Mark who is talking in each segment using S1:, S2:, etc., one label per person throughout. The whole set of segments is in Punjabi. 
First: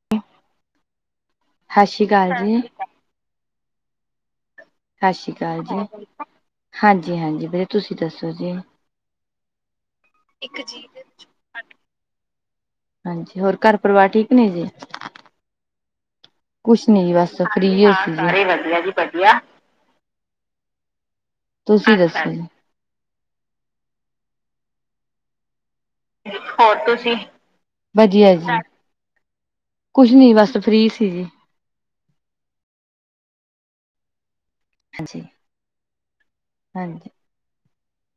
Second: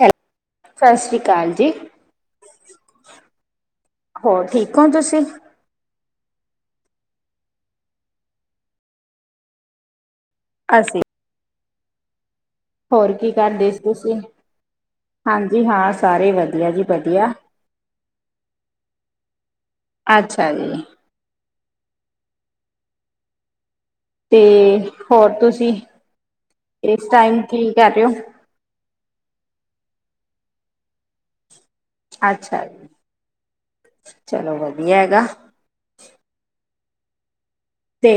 S1: ਹੈਲ ਸਤਿ ਸ੍ਰੀ ਅਕਾਲ ਜੀ।
S2: ਸਤਿ ਸ਼੍ਰੀ ਅਕਾਲ ਜੀ,
S1: ਹੋਰ ਠੀਕ। ਹੋ
S2: ਸਤਿ
S1: ਤੁਸੀਂ
S2: ਸ੍ਰੀ ਅਕਾਲ ਜੀ ਹਾਂਜੀ ਹਾਂਜੀ ਵੀਰੇ ਤੁਸੀਂ ਦੱਸੋ ਜੀ। ਇੱਕ
S1: ਅਸੀਂ
S2: ਜੀੱਟ [inaudible]
S1: ਕੀ
S2: ਹੋਰ
S1: ਕਰਦੇ
S2: ਘਰ
S1: ਸੀ
S2: ਪਰਿਵਾਰ
S1: ਤੁਸੀਂ
S2: ਠੀਕ ਨੇ ਜੀ।
S1: ਹਾਂਜੀ ਹਾਂ ਸਾਰੇ ਵਧੀਆ ਜੀ
S2: ਕੁਛ ਨੀ
S1: ਵਧੀਆ
S2: ਬਸ ਫ੍ਰੀ ਹੀ ਸੀ ਗੇ, ਹਾਂ ਸਾਰੇ ਵਧੀਆ ਜੀ ਵਧੀਆ।
S1: ਅੱਛਾ ਜੀ।
S2: ਤੁਸੀਂ ਦੱਸੋ।
S1: ਤੇ ਹੋਰ ਤੁਸੀਂ
S2: ਹੋਰ
S1: ਇਸ
S2: ਤੁਸੀਂ
S1: ਟਾਈਮ ਕੀ ਕਰ ਰਹੇ ਹੋ
S2: ਵਧੀਆ ਜੀ। ਕੁਛ ਨੀ ਬਸ ਫ੍ਰਰੀ ਸੀ ਜੀ।
S1: ਅੱਛਾ ਜੀ ਚਲੋ ਵਧੀਆ ਹੈਗਾ।
S2: ਹਾਂਜੀ।
S1: ਤੇ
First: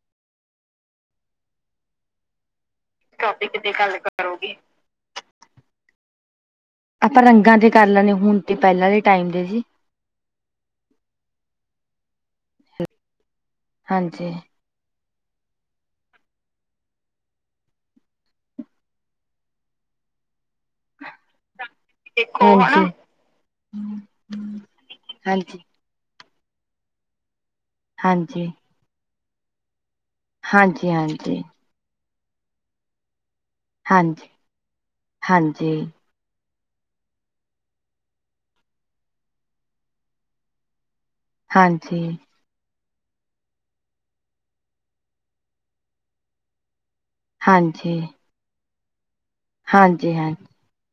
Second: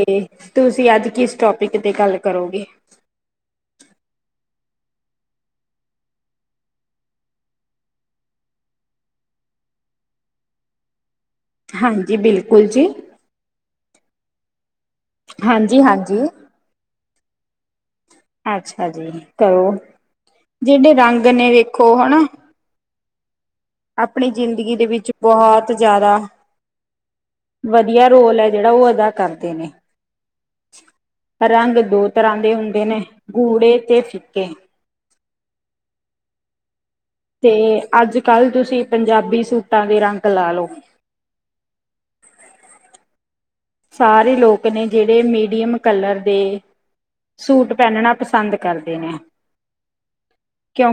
S1: ਤੁਸੀਂ ਅੱਜ ਕਿਸ ਟੋਪਿਕ ਤੇ ਗੱਲ ਕਰੋਗੇ।
S2: ਟੋਪਿਕ ਤੇ ਗੱਲ ਕਰੋਗੇ। ਆਪਾਂ ਰੰਗਾਂ ਤੇ ਕਰ ਲੈਣੇ ਹੁਣ ਤੇ ਪਹਿਲਾਂ ਦੇ ਟਾਈਮ ਦੇ ਜੀ।
S1: ਹਾਂਜੀ ਬਿਲਕੁਲ ਜੀ।
S2: ਹਾਂਜੀ।
S1: ਹਾਂਜੀ ਹਾਂਜੀ। ਅੱਛਾ ਜੀ ਕਰੋ ਜਿਹੜੇ ਰੰਗ ਨੇ ਵੇਖੋ ਹਨਾ
S2: ਦੇਖੋ, ਹਨਾ
S1: ਆਪਣੀ ਜ਼ਿੰਦਗੀ ਦੇ ਵਿੱਚ
S2: ਹਾਂਜੀ।
S1: ਬਹੁਤ ਜ਼ਿਆਦਾ ਵਧੀਆ ਰੋਲ ਹੈ ਜਿਹੜਾ, ਉਹ ਅਦਾ ਕਰਦੇ ਨੇ।
S2: ਹਾਂਜੀ-ਹਾਂਜੀ।
S1: ਰੰਗ ਦੋ ਤਰ੍ਹਾਂ ਦੇ ਹੁੰਦੇ ਨੇ, ਗੂੜੇ ਤੇ
S2: ਹਾਂਜੀ,
S1: ਫਿੱਕੇ।
S2: ਹਾਂਜੀ।
S1: ਤੇ ਅੱਜ-ਕੱਲ੍ਹ ਤੁਸੀਂ ਪੰਜਾਬੀ ਸੂਟਾਂ ਦੇ ਰੰਗ ਲਾ ਲਓ
S2: ਹਾਂਜੀ।
S1: ਸਾਰੇ ਲੋਕ ਨੇ ਜਿਹੜੇ ਮੀਡੀਅਮ ਕਲਰ ਦੇ ਸੂਟ ਪਹਿਨਣਾ ਪਸੰਦ ਕਰਦੇ ਨੇ।
S2: ਹਾਂਜੀ-ਹਾਂ।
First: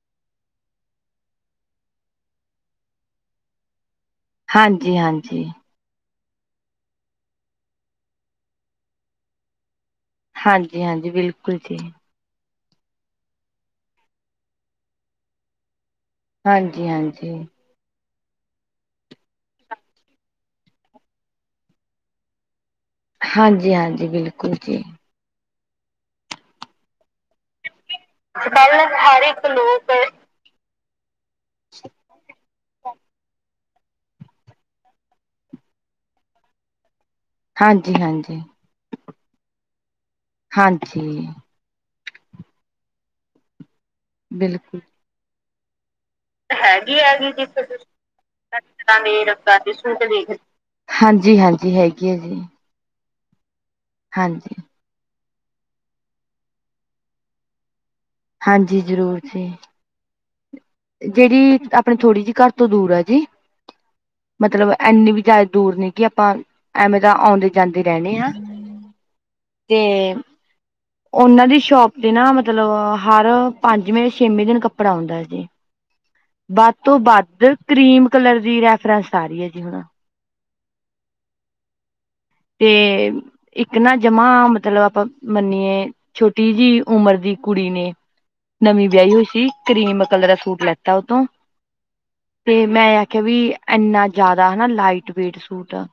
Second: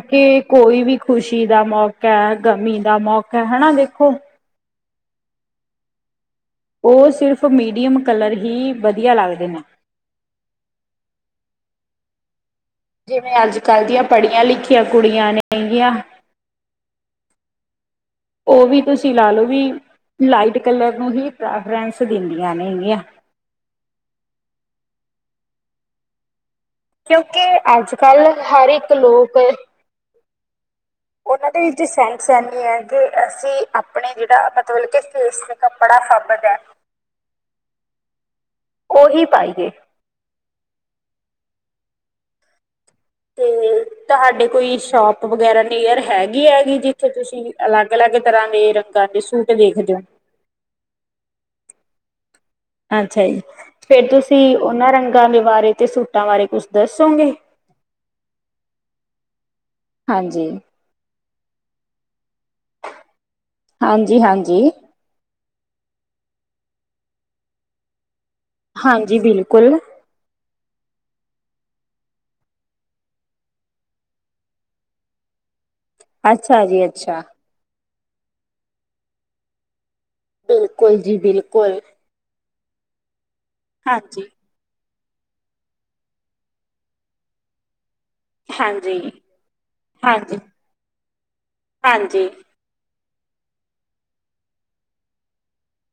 S1: ਕਿ ਕੋਈ ਵੀ ਖੁਸ਼ੀ ਦਾ ਮੌਕਾ, ਗਮੀ ਦਾ ਮੌਕਾ, ਹਨਾ ਦੇਖੋ?
S2: ਹਾਂਜੀ-ਹਾਂਜੀ।
S1: ਉਹ ਸਿਰਫ ਮੀਡੀਅਮ ਕਲਰ ਹੀ ਵਧੀਆ ਲੱਗਦੇ ਨੇ।
S2: ਹਾਂਜੀ-ਹਾਂਜੀ, ਬਿਲਕੁਲ ਜੀ।
S1: ਜਿਵੇਂ ਅੱਜ-ਕੱਲ੍ਹ ਦੀਆਂ ਪੜ੍ਹੀਆਂ-ਲਿਖੀਆਂ ਕੁੜੀਆਂ ਨੇ ਹੈਗੀਆਂ।
S2: ਹਾਂਜੀ-ਹਾਂਜੀ।
S1: ਉਹ ਵੀ ਤੁਸੀਂ ਲਾ ਲਓ ਵੀ ਲਾਈਟ ਕਲਰ ਨੂੰ ਹੀ ਪ੍ਰੈਫਰੈਂਸ ਦਿੰਦੀਆਂ ਨੇ।
S2: ਹਾਂਜੀ-ਹਾਂਜੀ, ਬਿਲਕੁਲ ਜੀ।
S1: ਕਿਉਂਕਿ ਅੱਜ-ਕੱਲ੍ਹ ਹਰ
S2: ਪਹਿਲਾਂ
S1: ਇੱਕ
S2: ਹਰ
S1: ਲੋਕ
S2: ਇੱਕ ਲੋਕ
S1: ਉਹਨਾਂ ਦੇ ਵਿੱਚ ਸੈਂਸ ਹੈਨੀ ਹੈ ਕਿ ਅਸੀਂ ਆਪਣੇ ਜਿਹੜਾ ਮਤਲਬ ਕਿ ਫੇਸ ਤੇ ਕੱਪੜਾ ਫ਼ਬਦਾ ਹੈ
S2: ਹਾਂਜੀ-ਹਾਂਜੀ।
S1: ਉਹੀ ਪਾਈਏ
S2: ਹਾਂਜੀ।
S1: ਤੇ ਤੁਹਾਡੇ ਕੋਈ
S2: ਬਿਲਕੁਲ
S1: ਸ਼ੋਪ ਵਗੈਰਾ ਨੀਅਰ ਹੈਗੀ-ਹੈਗੀ
S2: ਹੈਗੀ
S1: ਜਿੱਥੇ
S2: ਹੈਗੀ
S1: ਤੁਸੀਂ
S2: ਜੀ
S1: ਅਲੱਗ-ਅਲੱਗ ਤਰ੍ਹਾਂ ਦੇ ਰੰਗਾਂ ਦੇ ਸੂਟ ਦੇਖਦੇ ਹੋ?
S2: ਹਾਂਜੀ-ਹਾਂਜੀ ਹੈਗੀ ਹੈ ਜੀ।
S1: ਅੱਛਾ ਜੀ ਫੇਰ
S2: ਹਾਂਜੀ
S1: ਤੁਸੀਂ ਉਹਨਾਂ ਰੰਗਾਂ ਦੇ ਬਾਰੇ ਤੇ ਸੂਟਾਂ ਬਾਰੇ ਕੁਛ ਦੱਸੋਗੇ?
S2: ਹਾਂਜੀ, ਜ਼ਰੂਰ ਜੀ‌।
S1: ਹਾਂਜੀ।
S2: ਜਿਹੜੀ ਆਪਣੇ ਥੋੜ੍ਹੀ ਜਿਹੀ ਘਰ ਤੋਂ ਦੂਰ ਹੈ ਜੀ
S1: ਹਾਂਜੀ ਹਾਂਜੀ
S2: ਮਤਲਬ ਇਨੀ ਵੀ ਜ਼ਿਆਦ ਦੂਰ ਨੀ ਕਿ ਆਪਾਂ ਐਵੇਂ ਤਾਂ ਆਉਂਦੇ-ਜਾਂਦੇ ਰਹਿਣੇ ਹਾਂ।
S1: ਹਾਂਜੀ, ਬਿਲਕੁਲ।
S2: ਉਹਨਾਂ ਦੀ ਸ਼ੋਪ ਤੇ ਨਾ ਮਤਲਬ ਹਰ ਪੰਜਵੇਂ-ਛੇਵੇਂ ਦਿਨ ਕੱਪੜਾ ਆਉਂਦਾ ਹੈ ਜੇ।
S1: ਅੱਛਾ
S2: ਬੱਧ
S1: ਜੀ
S2: ਤੋਂ
S1: ਅੱਛਾ
S2: ਬੱਧ ਕਰੀਮ ਕਲਰ ਦੀ ਰੈਫਰੈਂਸ ਆ ਰੀ ਏ, ਜੀਵਣਾ।
S1: ਬਿਲਕੁਲ ਜੀ ਬਿਲਕੁਲ।
S2: ਤੇ ਇੱਕ ਨਾ ਜਮਾ
S1: ਹਾਂਜੀ
S2: ਮਤਲਬ ਅਪਾਂ ਮੰਨੀਏ ਛੋਟੀ ਜੀ ਉਮਰ ਦੀ ਕੁੜੀ ਨੇ ਨਵੀਂ
S1: ਹਾਂਜੀ
S2: ਵਿਆਹੀ ਹੋਈ ਸੀ, ਕਰੀਮ ਕਲਰ ਦਾ
S1: ਹਾਂਜੀ,
S2: ਸੂਟ ਲੈਤਾ ਉਤੋ
S1: ਹਾਂਜੀ,
S2: ਤੇ ਮੈਂ ਆ ਕਵੀ ਐਨਾ ਜੈਦਾ ਹਨਾ ਲਾਈਟ ਵੇਟ ਸੂਟ ਅ,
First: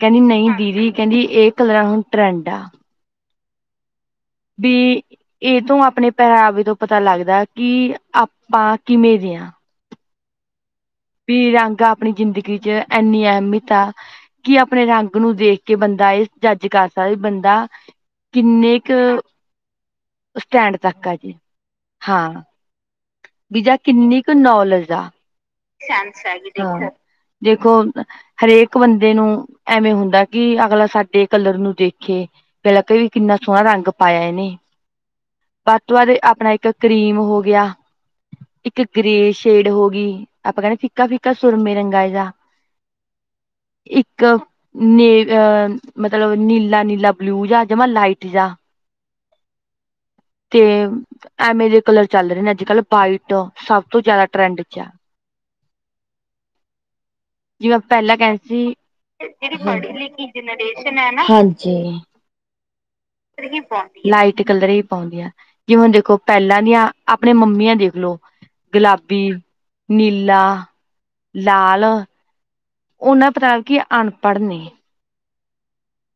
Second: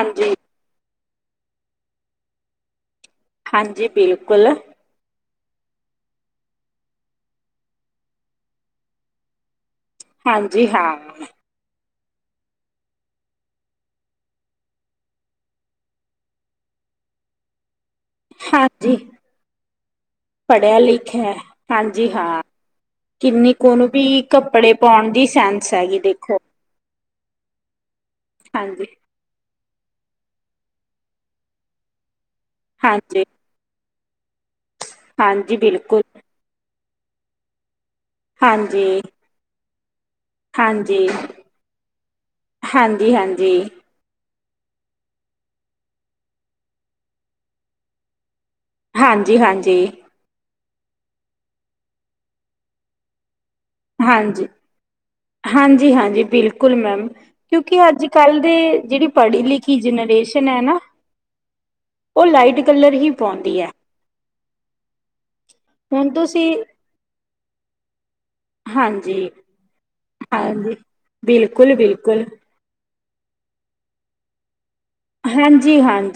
S2: ਕੈੰਦੀ ਨਹੀਂ ਵੀ ਕੈੰਦੀ, ਏ ਕਲਰਾਂ ਹੁਣ ਟਰੈਂਡ ਆ।
S1: ਹਾਂਜੀ, ਬਿਲ
S2: ਬੀ ਇਹ ਤੋਂ ਆਪਣੇ ਪੈਹਰਾਵੇ ਤੋਂ ਪਤਾ ਲੱਗਦੈ ਕਿ ਆਪਾਂ ਕਿਵੇਂ ਦੇ ਹਾਂ?
S1: ਹਾਂਜੀ, ਹਾਂ।
S2: ਬੀ ਰੰਗਾ ਅਪਣੀ ਜ਼ਿੰਦਗੀ ਚ ਏਨੀ ਅਹਿਮੀਅਤ ਆ ਕਿ ਅਪਣੇ ਰੰਗ ਨੂੰ ਦੇਖ ਕੇ ਬੰਦਾ ਇਸ ਜੱਜ ਕਰ ਸਈ ਬੰਦਾ, ਕਿੰਨੇ
S1: ਹਾਂਜੀ
S2: ਕ ਸਟੈਂਡ
S1: ਪੜ੍ਹਿਆ
S2: ਤੱਕ ਆ
S1: ਲਿਖਿਆ ਹੈ
S2: ਜੀ,
S1: ਹਾਂਜੀ
S2: ਹਾਂ।
S1: ਕਿੰਨੀ
S2: ਬੀ
S1: ਕੁ
S2: ਜਾ
S1: ਉਹਨੂੰ
S2: ਕਿੰਨੀ
S1: ਵੀ
S2: ਕ
S1: ਕੱਪੜੇ
S2: ਨੋਲੇਜ ਆ।
S1: ਪਾਉਣ ਦੀ ਸੈਂਸ ਹੈਗੀ ਦੇਖੋ
S2: ਦੇਖੋ, ਹਰੇਕ
S1: ਹਾਂਜੀ।
S2: ਬੰਦੇ ਨੂੰ ਐਵੇਂ ਹੁੰਦਾ ਕਿ ਅਗਲਾ ਸਾਡੇ ਕਲਰ ਨੂੰ ਦੇਖੇ ਪੈਲਾ ਕ ਵੀ
S1: ਹਾਂਜੀ,
S2: ਕਿੰਨਾ ਸੋਹਣਾ ਰੰਗ ਪਾਇਆ ਐਨੇ
S1: ਹਾਂਜੀ
S2: ਵੱਧ ਤੋਂ
S1: ਬਿਲਕੁਲ
S2: ਵੱਧ ਦੇ ਆਪਣਾ ਇੱਕ ਕਰੀਮ ਹੋ ਗਿਆ ਇੱਕ
S1: ਹਾਂਜੀ,
S2: ਗ੍ਰੇ ਸ਼ੇਡ ਹੋ ਗੀ। ਆਪਾਂ ਕੈਣੇ
S1: ਹਾਂਜੀ।
S2: ਫਿੱਕਾ-ਫਿੱਕਾ ਸੁਰਮੇ ਰੰਗਾ ਜਾ
S1: ਹਾਂਜੀ, ਹਾਂਜੀ,
S2: ਇੱਕ ਨੇ ਅਹ ਮਤਲਬ ਨੀਲਾ-ਨੀਲਾ ਬਲੂ ਜਾ ਜਮਾ ਲਾਈਟ ਜਿਹਾ।
S1: ਹਾਂਜੀ- ਹਾਂਜੀ
S2: ਤੇ ਐਵੇੇ ਜੇ ਕਲਰ ਚੱਲ ਰੇ ਨੇ ਅੱਜ-ਕੱਲ੍ਹ ਬਾਈਟ ਸਭ ਤੋਂ ਜੈਦਾ
S1: ਹਾਂਜੀ।
S2: ਟਰੈਂਡ 'ਚ ਆ।
S1: ਹਾਂਜੀ -ਹਾਂਜੀ ਬਿਲਕੁਲ ਮੈਮ ਕਿਉਂਕਿ
S2: ਜਿਵੇਂ ਪਹਿਲਾਂ ਕਹਿੰਦੇ
S1: ਅੱਜ-ਕੱਲ੍ਹ ਦੇ
S2: ਸੀ
S1: ਜਿੜੀ
S2: ਜਿਹੜੀ
S1: ਪੜ੍ਹੀ-ਲਿਖੀ
S2: ਪੜ੍ਹੀ
S1: ਜਨਰੇ
S2: ਲਿਖੀ ਜਨਰੇਸ਼ਨ ਹੈਨਾ ਹਾਂਜੀ।
S1: ਉਹ ਲਾਈਟ ਕਲਰ ਹੀ ਪਾਉਂਦੀ ਹੈ
S2: ਲਾਈਟ ਕਲਰ ਹੀ ਪਾਉਂਦੀਆਂ ਜਿਵੇਂ ਹੁਣ ਦੇਖੋ ਪੈਲਾਂ ਦੀਆਂ ਆ ਅਪਣੇ ਮੰਮੀਆਂ ਦੇਖ ਲੋ। ਗੁਲਾਬੀ,
S1: ਹਾਂਜੀ
S2: ਨੀਲਾ,
S1: ਹਾਂਜੀ,
S2: ਲਾਲ
S1: ਬਿਲਕੁਲ-ਬਿਲਕੁਲ,
S2: ਓਨਾਂ ਪ੍ਰਾਗ ਕਿ ਅਨਪੜ੍ਹ ਨੇ।
S1: ਹਾਂਜੀ ਹਾਂਜ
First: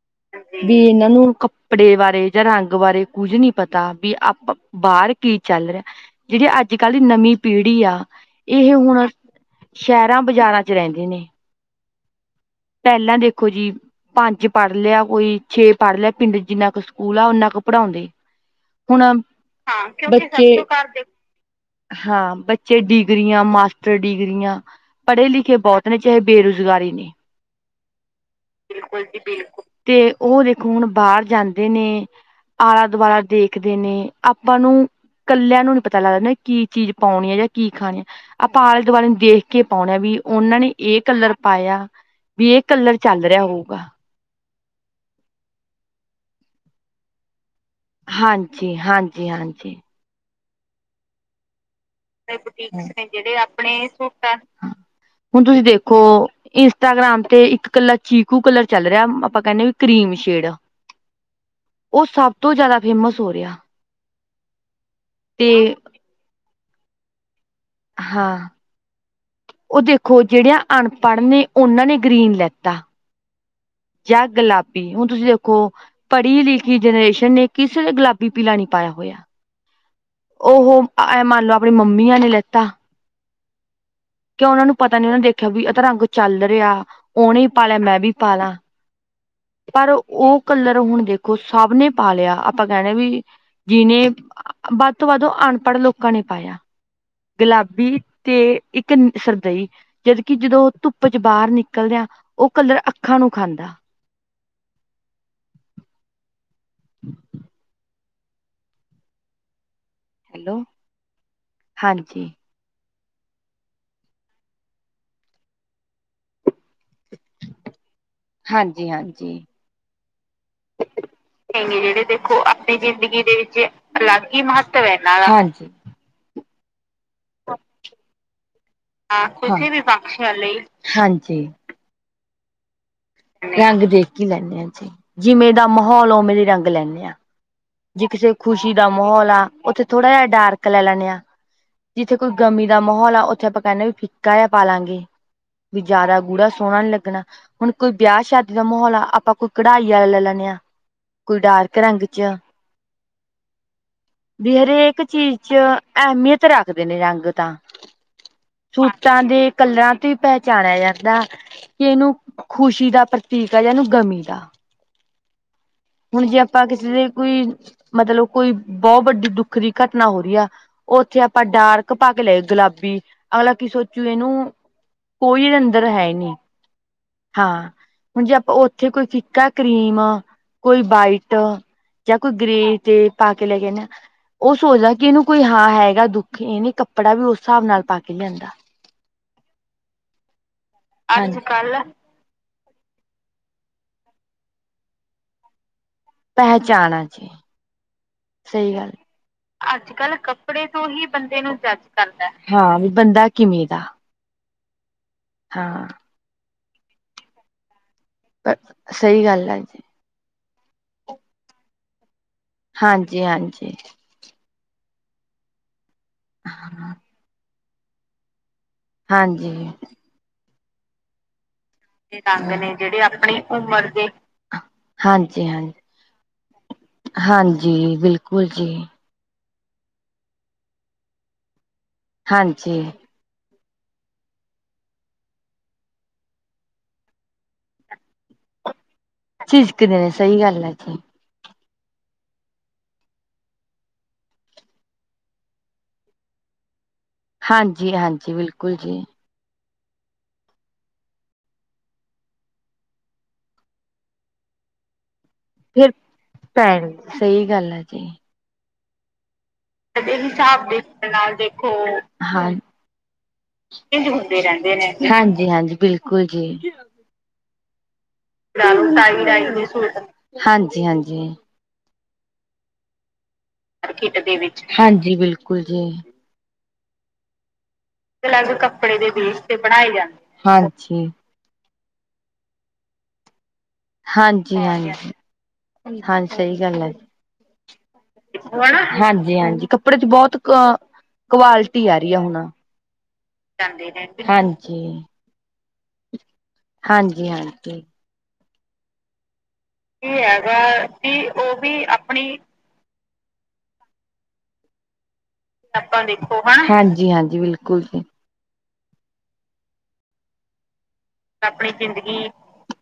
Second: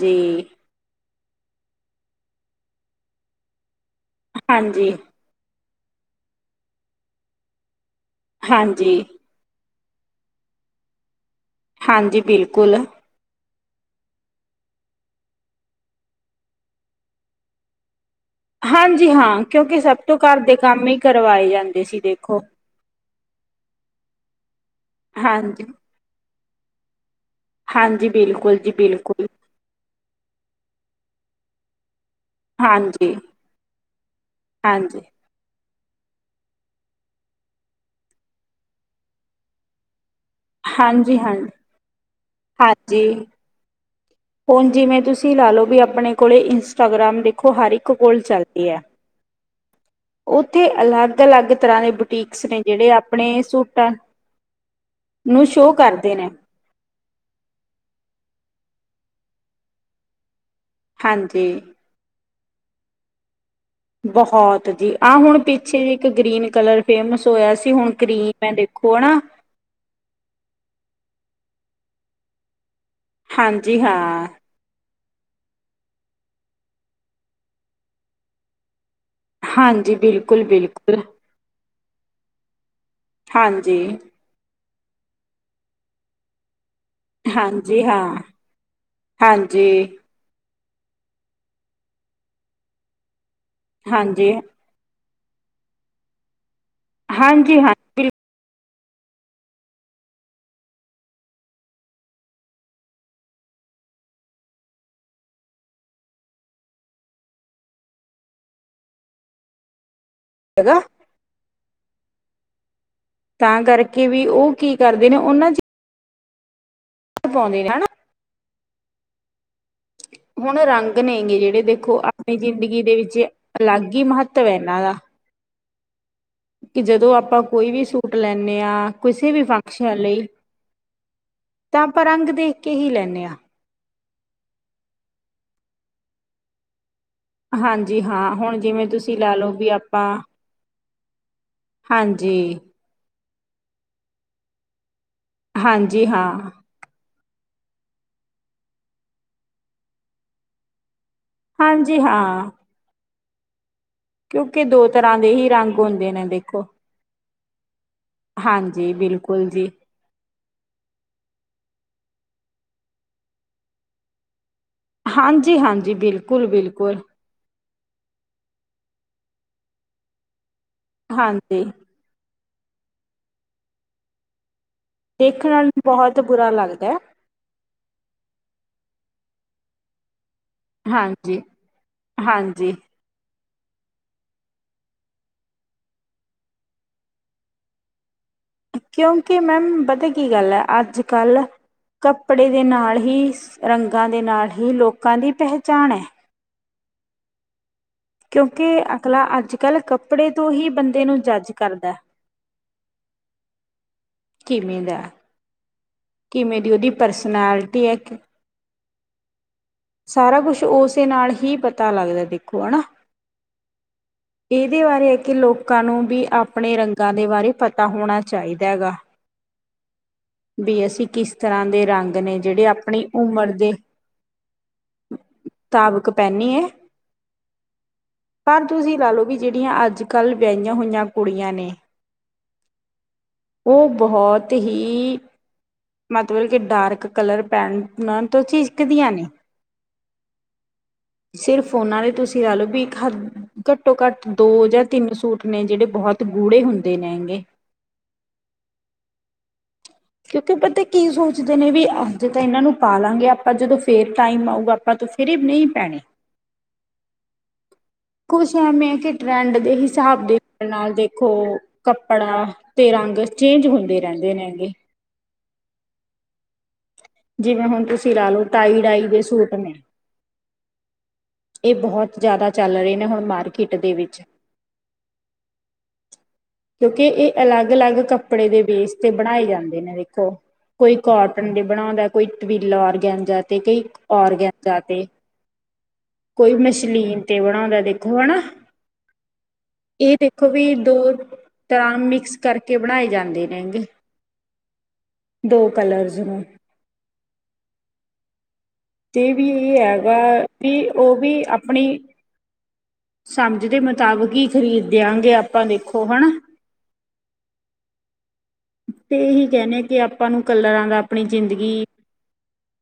S2: ਦੀ ਏਨਾਂ ਨੂੰ ਕੱਪੜੇ ਬਾਰੇ ਜਾਂ ਰੰਗ ਬਾਰੇ ਕੁੱਝ ਨੀ ਪਤਾ। ਵੀ ਆਪਾਂ
S1: ਹਾਂਜੀ। ਹਾਂਜੀ,
S2: ਬਾਰ ਕੀ ਚੱਲ ਰਿਐ, ਜਿਹੜੀ ਅੱਜ-ਕੱਲ੍ਹ ਦੀ ਨਮੀਂ ਪੀੜ੍ਹੀ ਆ। ਏਹ
S1: ਹਾਂਜੀ
S2: ਹੁਣ
S1: ਹਾਂਜੀ
S2: ਸੈ਼ਰਾਂ ਬਜ਼ਾਰਾਂ 'ਚ ਰੈੰਦੇ ਨੇ।
S1: ਹਾਂਜੀ ਬਿਲ
S2: ਪੈਲਾਂ ਦੇਖ ਖੋ ਜੀ ਪੰਜ ਪੜ੍ਹ ਲਿਆ ਕੋਈ ਛੇ ਪੜ੍ਹ ਲਿਆ ਪਿੰਡ 'ਚ ਜਿੰਨਾ ਕੁ ਸਕੂਲ ਆ ਔਨਾ ਕੁ ਪੜ੍ਹਾਉਂਦੇ। ਹੁਣ
S1: ਹਾਂਜੀ
S2: ਹਾਂ
S1: ਕਿਉਂਕਿ ਸਭ ਤੋਂ
S2: ਕਿਉਂਕਿ [inaudible] ਇਕੋ
S1: ਕੰਮ
S2: ਘਰ
S1: ਹੀ
S2: ਦੇ
S1: ਕਰਵਾਏ ਜਾਂਦੇ ਸੀ
S2: ਹਾਂ
S1: ਦੇਖੋ।
S2: ਬੱਚੇ ਡੀ ਡਿਗਰੀਆਂ ਮਾਸਟਰ ਡਿਗਰੀਆਂ ਪੜ੍ਹੇ-ਲਿਖੇ
S1: ਹਾਂਜੀ,
S2: ਬੌਤ ਨੇ ਜੇ ਬੇਰੁਜ਼ਗਾਰੀ ਨੇ।
S1: ਹਾਂਜੀ ਬਿਲਕੁਲ ਜੀ ਬਿਲਕੁਲ।
S2: ਓਹ ਦੇਖੋ ਹੁਣ ਬਾਰ ਜਾਂਦੇ ਨੇ।
S1: ਹਾਂਜੀ।
S2: ਆਲਾ-ਦੁਆਲਾ ਦੇਖਦੇ ਨੇ ਆਪਾਂ ਨੂੰ
S1: ਹਾਂਜੀ,
S2: ਕੱਲਿਆਂ ਨੂੰ ਪਤਾ ਲੱਗਾ ਨਾ ਕੀ ਚੀਜ਼ ਪਾਉਣੀ ਆ ਯਾ ਕੀ ਖਾਣੀ ਆ ਆਪਾਂ ਆਲੇ-ਦੁਆਲੇ ਨੂੰ ਦੇਖ ਕੇ ਪਾਉਣੈ ਵੀ ਓਨਾਂ ਨੇ ਏ
S1: ਹਾਂਜੀ-ਹਾਂਜੀ,
S2: ਕਲਰ ਪਾਯਾ।
S1: ਹਾਂਜੀ ਹੁਣ ਜਿਵੇਂ ਤੁਸੀਂ ਲਾ ਲੋ ਬੀ ਅਪਣੇ ਕੋਲੇ ਇੰਸਟਾਗ੍ਰਾ ਖੋ ਹਰ ਇੱਕ ਕੋਲ ਚੱਲਦੀ
S2: ਹਾਂਜੀ
S1: ਐ
S2: ਹਾਂਜੀ ਹਾਂਜੀ।
S1: ਓਥੇ ਅਲੱਗ-ਅਲੱਗ ਤਰ੍ਹਾਂ ਦੇ
S2: ਨਏ ਬੁਟੀਕਸ ਨੇ ਜੇੜੇ ਆਪਣੇ ਸੂਟਾ ਹੁਣ
S1: ਨੂੰ
S2: ਤੁਸੀਂ
S1: ਸ਼ੋਅ
S2: ਦੇਖੋ
S1: ਕਰਦੇ ਨੇ,
S2: ਇੰਸਟਾਗ੍ਰਾਮ ਤੇ ਇੱਕ ਕਲਾ ਚੀਕੂ ਕਲਰ ਚੱਲ ਰਿਐ, ਅਪਾਂ ਕੈਂਣੇ ਵੀ ਕਰੀਮ ਸ਼ੇਡ
S1: ਹਾਂਜੀ
S2: ਉਹ ਸਭ ਤੋਂ ਜ਼ਿਆਦਾ ਫੇਮਸ ਹੋ ਰਿਹਾ।
S1: ਬਹੁਤ ਜੀ ਆਹ ਹੁਣ
S2: ਤੇ
S1: ਪਿੱਛੇ ਜ ਇੱਕ ਗ੍ਰੀਨ ਕਲਰ ਫੇਮਸ ਹੋਇਆ ਸੀ। ਹੁਣ ਕਰੀਮ
S2: ਹਾਂ
S1: ਹੈ ਦੇਖੋ ਨਾ।
S2: ਉਹ ਦੇਖੋ ਜਿਹੜਿਆਂ ਅਨਪੜ੍ਹ ਨੇ ਉਹਨਾਂ ਨੇ ਗਰੀਨ ਲੈਤਾ।
S1: ਹਾਂਜੀ
S2: ਜਾਂ
S1: ਹਾਂ
S2: ਗੁਲਾਬੀ ਉ ਤੁਸੀਂ ਦੇਖੋ ਪੜ੍ਹੀ ਲਿਖੀ ਜਨਰੇਸ਼ਨ ਨੇ ਕਿਸੇ ਨੇ ਗੁਲਾਬੀ ਪੀਲਾ ਨੀ ਪਾਇਆ ਹੋਇਆ।
S1: ਹਾਂਜੀ ਬਿਲਕੁਲ
S2: ਉਹੋ
S1: ਬਿਲਕੁਲ
S2: ਇਹ ਮੰਨ ਲੈ ਆਪਣੀ ਮੰਮੀਆਂ ਨੇ ਲਿੱਤਾ।
S1: ਹਾਂਜੀ
S2: ਉਹਨਾਂ ਨੂੰ ਪਤਾ ਨੀ ਉਹਨੇ ਦੇਖਿਆ ਵੀ ਇਹ ਤਾਂ ਰੰਗ ਚੱਲ ਰਿਹਾ ਉਹਨੇ ਪਾ ਲਿਆ
S1: ਹਾਂਜੀ
S2: ਮੈਂ
S1: ਹਾਂ
S2: ਵੀ ਪਾਲਾਂ।
S1: ਹਾਂਜੀ
S2: ਕਲਰ ਹੁਣ ਦੇਖੋ ਸਭ ਨੇ ਪਾ ਲਿਆ ਆਪਾਂ ਕਹਿਣਾ ਵੀ ਜਿਹਨੇ
S1: ਹਾਂਜੀ
S2: ਬਾ ਤੋਂ ਵੱਧ ਉਹ ਅਨਪੜ੍ਹ ਲੋਕਾਂ ਨੇ ਪਾਇਆ
S1: ਹਾਂਜੀ ਹਾਂ
S2: ਗੁਲਾਬੀ
S1: ਬਿਲਕੁਲ
S2: ਤੇ ਇੱਕ ਸ਼ਰਦਈ ਜਦ ਕਿ ਜਦੋਂ ਧੁੱਪ 'ਚ ਬਾਹਰ ਨਿਕਲਦੇ ਹਾਂ ਅੱਖਾਂ ਨੂੰ ਖਾਂਦਾ। [inaudible] ਹੈਲੋ
S1: ਹੈਗਾ।
S2: ਹਾਂਜੀ
S1: ਤਾਂ ਕਰਕੇ ਵੀ ਉਹ ਕੀ ਕਰਦੇ ਨੇ ਉਹਨਾਂ 'ਚ ਪਾਉਂਦੇ ਨੇ ਹਨਾ
S2: ਹਾਂਜੀ ਹਾਂਜੀ
S1: ਹ [inaudible] ਹੁਣ ਰੰਗ ਨੇ ਗ ਜਿਹੜੇ ਦੇਖੋ ਆਪਣੀ ਜ਼ਿੰਦਗੀ ਦੇ ਵਿੱਚ ਅਲੱਗ ਹੀ ਮਹੱਤਵ ਹੈ ਇਹਨਾਂ ਦਾ
S2: ਹਾਂਜੀ
S1: ਕਿ ਜਦੋਂ ਆਪਾਂ ਕੋਈ ਵੀ ਸੂਟ ਲੇਨੇ ਹਾਂ ਕਿਸੇ ਵੀ ਫੰਕਸ਼ਨ ਲਈ ਤਾਂ ਆਪਾਂ ਰੰਗ ਦੇਖ ਕੇ ਹੀ ਲੈਂਦੇ ਹਾਂ
S2: ਰੰਗ ਦੇਖ ਹੀ ਲੇਨੇ ਹਾਂ ਜੀ ਜਿਵੇਂ ਦਾ ਮਾਹੌਲ ਉਵੇਂ ਦੇ ਰੰਗ ਲੈਂਦੇ ਹਾਂ।
S1: ਹਾਂਜੀ
S2: ਜੇ
S1: ਹਾਂ
S2: ਕਿਸੇ
S1: ਹੁਣ
S2: ਖੁਸ਼ੀ
S1: ਜਿਵੇਂ
S2: ਦਾ
S1: ਤੁਸੀਂ
S2: ਮਾਹੌਲ
S1: ਲਾ
S2: ਆ
S1: ਲਓ ਵੀ
S2: ਉੱਥੇ
S1: ਆਪਾਂ
S2: ਥੋੜਾ ਜਿਹਾ ਡਾਰਕ ਲੈ ਲੈਣੇ ਆ ਜਿੱਥੇ ਕੋਈ
S1: ਹਾਂਜੀ
S2: ਗਮੀ ਦਾ ਮਾਹੌਲ ਆ ਉੱਥੇ ਆਪਾਂ ਕਹਿੰਦੇ ਵੀ ਫਿੱਕਾ ਜ ਪਾ ਲਾਂਗੇ ਵੀ
S1: ਹਾਂਜੀ
S2: ਜਿਆਦਾ
S1: ਹਾਂ
S2: ਗੂੜਾ ਸੋਹਣਾ ਨੀ ਲੱਗਣਾ ਹੁਣ ਕੋਈ ਵਿਆਹ ਸ਼ਾਦੀ ਦਾ ਮਾਹੌਲ ਆ ਆਪਾਂ ਕੋਈ ਕਢਾਈ ਵਾਲਾ ਲੈ ਲੈਨੇ ਹਾਂ ਕੋਈ ਡਾਰਕ
S1: ਹਾਂਜੀ
S2: ਰੰਗ ਚ
S1: ਹਾਂ
S2: ਵੀ
S1: ਕਿਉਂਕਿ ਦੋ
S2: ਹਰੇਕ
S1: ਤਰ੍ਹਾਂ ਦੇ
S2: ਚੀਜ਼
S1: ਹੀ
S2: ਚ
S1: ਰੰਗ ਹੁੰਦੇ ਨੇ
S2: ਅਹਿਮੀਅਤ
S1: ਦੇਖੋ
S2: ਰੱਖਦੇ ਨੇ ਰੰਗ ਤਾਂ
S1: ਹਾਂਜੀ
S2: ਸੂਟਾਂ
S1: ਬਿਲਕੁਲ
S2: ਦੇ
S1: ਜੀ
S2: ਕਲਰਾਂ ਪਹਿਚਾਣਿਆ ਜਾਂਦਾ ਕਿ ਇਹਨੂੰ ਖੁਸ਼ੀ ਦਾ ਪ੍ਰਤੀਕ ਆ ਜਾਂ ਇਹਨੂੰ ਗਮੀ ਦਾ
S1: ਹਾਂਜੀ ਹਾਂਜੀ
S2: ਹੁਣ ਜੇ
S1: ਬਿਲਕੁਲ
S2: ਆਪਾਂ ਕਿਸੇ
S1: ਬਿਲਕੁਲ
S2: ਦੇ ਕੋਈ ਮਤਲਬ ਕੋਈ ਬਹੁਤ ਵੱਡੀ ਦੁੱਖ ਦੀ ਘਟਨਾ ਹੋ ਰਹੀ ਆ ਉਹ ਉੱਥੇ ਆਪਾਂ
S1: ਹਾਂਜੀ
S2: ਡਾਰਕ ਪਾ ਕੇ ਗੁਲਾਬੀ ਅਗਲਾ ਕੀ ਸੋਚੂ ਇਹਨੂੰ
S1: ਦੇਖਣ
S2: ਕੋਈ
S1: ਨਾਲ
S2: ਅੰਦਰ ਹੈ
S1: ਬਹੁਤ
S2: ਨਹੀ
S1: ਬੁਰਾ ਲੱਗਦਾ ਹੈ।
S2: ਹਾਂ ਹੁਣ ਜੇ ਆਪਾਂ ਕੋਈ ਫਿੱਕਾ ਕਰੀਮ ਕੋਈ ਵਾਈਟ
S1: ਹਾਂਜੀ
S2: ਜਾਂ ਕੋਈ
S1: ਹਾਂਜੀ
S2: ਗ੍ਰੇ ਤੇ ਉਹ ਸੋਚਦਾ ਕਿ ਇਹਨੂੰ ਕੋਈ ਹਾਂ ਹੈਗਾ ਦੁੱਖ ਇਹਨੇ ਕੱਪੜਾ ਵੀ ਉਸ ਹਿਸਾਬ ਨਾਲ ਪਾ ਕੇ ਲਿਆਂਦਾ
S1: ਕਿਉਂਕਿ ਮੈਮ ਪਤਾ ਕੀ ਗੱਲ ਹੈ ਅੱਜ
S2: ਹਾਂਜੀ
S1: ਕੱਲ ਕੱਪੜੇ ਦੇ ਨਾਲ ਹੀ ਸ ਰੰਗਾਂ ਦੇ ਨਾਲ ਹੀ ਲੋਕਾਂ ਦੀ ਪਹਿਚਾਣ ਹੈ
S2: ਪਹਿਚਾਣਾ ਜੇ ਸਹੀ ਗੱਲ ਅੱਜ ਕਲ ਕੱਪੜੇ ਤੋਂ ਹੀ ਬੰਦੇ ਨੂੰ ਜੱਜ ਕਰਦਾ ਬੰਦਾ ਕਿਵੇਂ ਦਾ।
S1: ਕਿਵੇਂ ਦਾ।
S2: ਹਾਂ
S1: ਕਿ ਮੇਰੀ ਉਹਦੀ ਪਰਸਨੈਲਿਟੀ ਹੈ।
S2: ਸਹੀ ਗੱਲ ਆ
S1: ਸਾਰਾ ਕੁਛ ਉਸੇ ਨਾਲ ਹੀ ਪਤਾ ਲੱਗਦਾ ਦੇਖੋ ਹਨਾ
S2: ਹਾਂਜੀ ਹਾਂਜੀ
S1: ਇਹਦੇ ਬਾਰੇ ਹੈ ਕਿ ਲੋਕਾਂ ਨੂੰ ਵੀ ਆਪਣੇ ਰੰਗਾਂ ਦੇ ਬਾਰੇ ਪਤਾ ਹੋਣਾ ਚਾਹੀਦਾ ਹੈਗਾ
S2: ਹਾਂਜੀ
S1: ਵੀ ਅਸੀਂ ਕਿਸ ਤਰ੍ਹਾਂ ਦੇ ਰੰਗ ਨੇ ਜਿਹੜੇ ਆਪਣੀ ਉਮਰ ਦੇ
S2: ਹਾਂਜੀ ਹਾਂਜੀ
S1: ਧਵਕ ਪਹਿਨੀ ਹੈ
S2: ਹਾਂਜੀ ਬਿਲਕੁਲ
S1: ਪਰ
S2: ਜੀ
S1: ਤੁਸੀਂ ਲਾ ਲਓ ਵੀ ਜਿਹੜੀਆਂ ਅੱਜ ਕੱਲ੍ਹ ਵਿਆਹੀਆਂ ਹੋਈਆਂ ਕੁੜੀਆਂ ਨੇ
S2: ਹਾਂਜੀ
S1: ਉਹ ਬਹੁਤ ਹੀ ਮਤਲਬ ਕਿ ਡਾਰਕ ਕਲਰ ਪੈਟ ਤੋਂ ਝੀਕਦੀਆਂ ਨੇ
S2: ਕਿ ਦੇ ਨੇ ਸਹੀ ਗੱਲ ਹੈ ਜੀ
S1: ਸਿਰਫ ਉਹਨਾਂ ਲਈ ਤੁਸੀਂ ਲਾ ਲਓ ਵੀ ਇੱਕ ਹੱ ਘੱਟੋ ਘੱਟ ਦੋ ਜਾਂ ਤਿੰਨ ਸੂਟ ਨੇ ਜਿਹੜੇ ਬਹੁਤ ਗੂੜੇ ਹੁੰਦੇ ਨੇਗੇ
S2: ਹਾਂਜੀ ਹਾਂਜੀ ਬਿਲਕੁਲ ਜੀ
S1: ਕਿਉਂਕਿ ਬੰਦੇ ਕੀ ਸੋਚਦੇ ਨੇ ਵੀ ਅੱਜ ਤਾਂ ਇਹਨਾਂ ਨੂੰ ਪਾਾਲਾਂਗੇ ਆਪਾਂ ਜਦੋਂ ਫੇਰ ਟਾਈਮ ਆਊਗਾ ਆਪਾਂ ਫਰੇ ਨਹੀਂ
S2: ਫਿਰ
S1: ਪੈਣੇ
S2: ਭੈਣ ਸਹੀ ਗੱਲ ਹੈ ਜੀ
S1: ਕੁਛ ਐਵੇਂ ਕਿ ਟਰੈਂਡ ਦੇ ਹਿਸਾਬ ਦੇ ਨਾਲ ਨਾਲ ਦੇਖੋ ਕੱਪੜਾ ਤੇ ਰੰਗ ਚੇਂਜ ਹੁੰਦੇ ਰਹਿੰਦੇ ਨੇਗੇ
S2: ਹਾਂਜੀ ਹਾਂਜੀ ਬਿਲਕੁਲ ਜੀ
S1: ਜਿਵੇਂ ਹੁਣ ਤੁਸੀਂ ਲਾ ਲਓ ਤਾਈ ਡਾਈ ਦੇ ਸੂਟ ਨੇ
S2: ਹਾਂਜੀ ਹਾਂਜੀ
S1: ਇਹ ਬਹੁਤ ਜਿਆਦਾ ਚੱਲ ਰਹੇ ਨੇ ਹੁਣ ਮਾਰਕਿਟ
S2: ਹਾਂਜੀ ਬਿਲਕੁਲ ਜੀ।
S1: ਕਿਉਂਕਿ ਇਹ ਅਲੱਗ ਅਲੱਗ ਕੱਪੜੇ ਦੇ ਬੇਸ ਤੇ ਬਣਾਏ ਜਾਂਦੇ ਨੇ ਦੇਖੋ ਕੋਈ ਕੋਟਨ ਦੇ ਬਣਾਉਂਦਾ ਕੋਈ ਟਵੀਲਾ ਔਰਗੈਨਜਾ ਤੇ ਕਈ
S2: ਹਾਂਜੀ
S1: ਔਰਗੈਨਜਾ ਤੇ
S2: ਹਾਂਜੀ ਹਾਂਜੀ
S1: ਕੋਈ
S2: ਸਹੀ ਗੱਲ ਹੈ
S1: ਮਸ਼ਲੀਨ ਤੇ ਬਣਾਉਂਦਾ ਦੇਖੋ ਹਨਾ।
S2: ਹਾਂਜੀ ਹਾਂਜੀ ਕੱਪੜੇ ਚ
S1: ਇਹ
S2: ਬਹੁਤ
S1: ਦੇਖੋ ਵੀ ਦੋ ਹੋਰ
S2: ਕੁਆਲਿਟੀ
S1: ਤਰ੍ਹਾਂ
S2: ਆ ਰਹੀ ਆ
S1: ਮਿਕਸ
S2: ਹੁਣ
S1: ਕਰਕੇ ਬਣਾਏ ਜਾਂਦੇ ਨੇਗੇ
S2: ਨੇ ਹਾਂਜੀ
S1: ਦੋ ਕਲਰਸ ਨੂੰ
S2: ਹਾਂਜੀ ਆਟੀ।
S1: ਤੇ ਵੀ ਇਹ ਹੈਗਾ ਵੀ ਉਹ ਵੀ ਆਪਣੀ ਸਮਝ ਦੇ ਮੁਤਾਬਕ ਹੀ ਖ਼ਰੀਦਦਿਆਂ ਗਿਆ
S2: ਆਪਾਂ ਦੇਖੋ ਹਨਾ, ਹਾਂਜੀ ਹਾਂਜੀ ਬਿਲਕੁਲ ਜੀ।
S1: ਤੇ ਇਹੀ ਕਹਿਣੇੇ ਆ ਕਿ ਆਪਾਂ ਨੂੰ ਕਲਰਾਂ ਦਾ ਆਪਣੀ ਜ਼ਿੰਦਗੀ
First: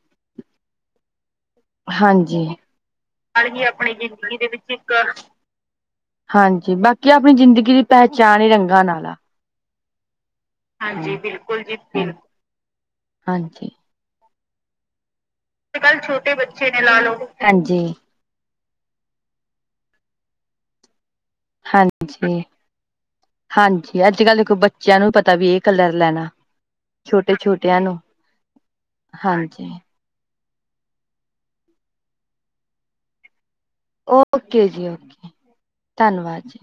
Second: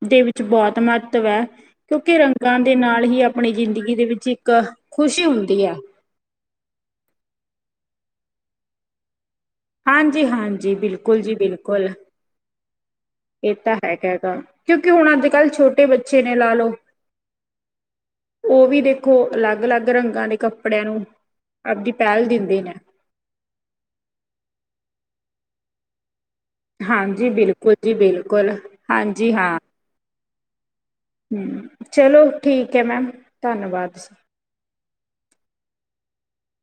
S1: ਦੇ ਵਿੱਚ ਬਹੁਤ ਮਹੱਤਵ ਹੈ। ਕਿਉਂਕਿ
S2: ਹਾਂਜੀ
S1: ਰੰਗਾਂ ਦੇ ਨਾਲ ਹੀ ਆਪਣੀ ਜ਼ਿੰਦਗੀ ਦੇ ਵਿੱਚ ਇੱਕ ਖ਼ੁਸ਼ੀ ਹੁੰਦੀ ਹੈ।
S2: ਹਾਂਜੀ ਬਾਕੀ ਆਪਣੀ ਜ਼ਿੰਦਗੀ ਦੀ ਪਹਿਚਾਣ ਹੀ ਰੰਗਾਂ ਨਾਲ ਆ। ਹਾਂਜੀ ਬਿਲਕੁਲ ਜੀ ਬਿਲਕੁਲ।
S1: ਇਹ
S2: ਹਾਂਜੀ
S1: ਤਾਂ ਹੈਗਾ ਹੈ ਗਾ ਕਿਉਂਕਿ ਹੁਣ ਅੱਜ ਕੱਲ੍ਹ ਛੋਟੇ ਬੱਚੇ ਨੇ ਲਾ ਲਓ ਉਹ ਵੀ ਦੇਖੋ ਅਲੱਗ ਅਲੱਗ ਰੰਗਾਂ ਦੇ ਕੱਪੜਿਆਂ ਨੂੰ ਆਪਦੀ ਪਹਿਲ
S2: ਹਾਂਜੀ
S1: ਦਿੰਦੇ ਨੇ
S2: ਹਾਂਜੀ ਅੱਜ ਕੱਲ੍ਹ ਦੇਖੋ ਬੱਚਿਆਂ ਨੂੰ ਪਤਾ ਵੀ ਇਹ ਕਲਰ ਲੈਣਾ।
S1: ਹਾਂਜੀ
S2: ਛੋਟੇ
S1: ਬਿਲਕੁਲ
S2: ਛੋਟਿਆਂ
S1: ਜੀ
S2: ਨੂੰ
S1: ਬਿਲਕੁਲ ਹਾਂਜੀ ਹਾਂ। ਹਮ ਚਲੋ ਠੀਕ ਹੈ ਮੈਮ ਧੰਨਵਾਦ
S2: ਓਕੇ ਜੀ ਓਕੇ ਧੰਨਵਾਦ ਜੀ।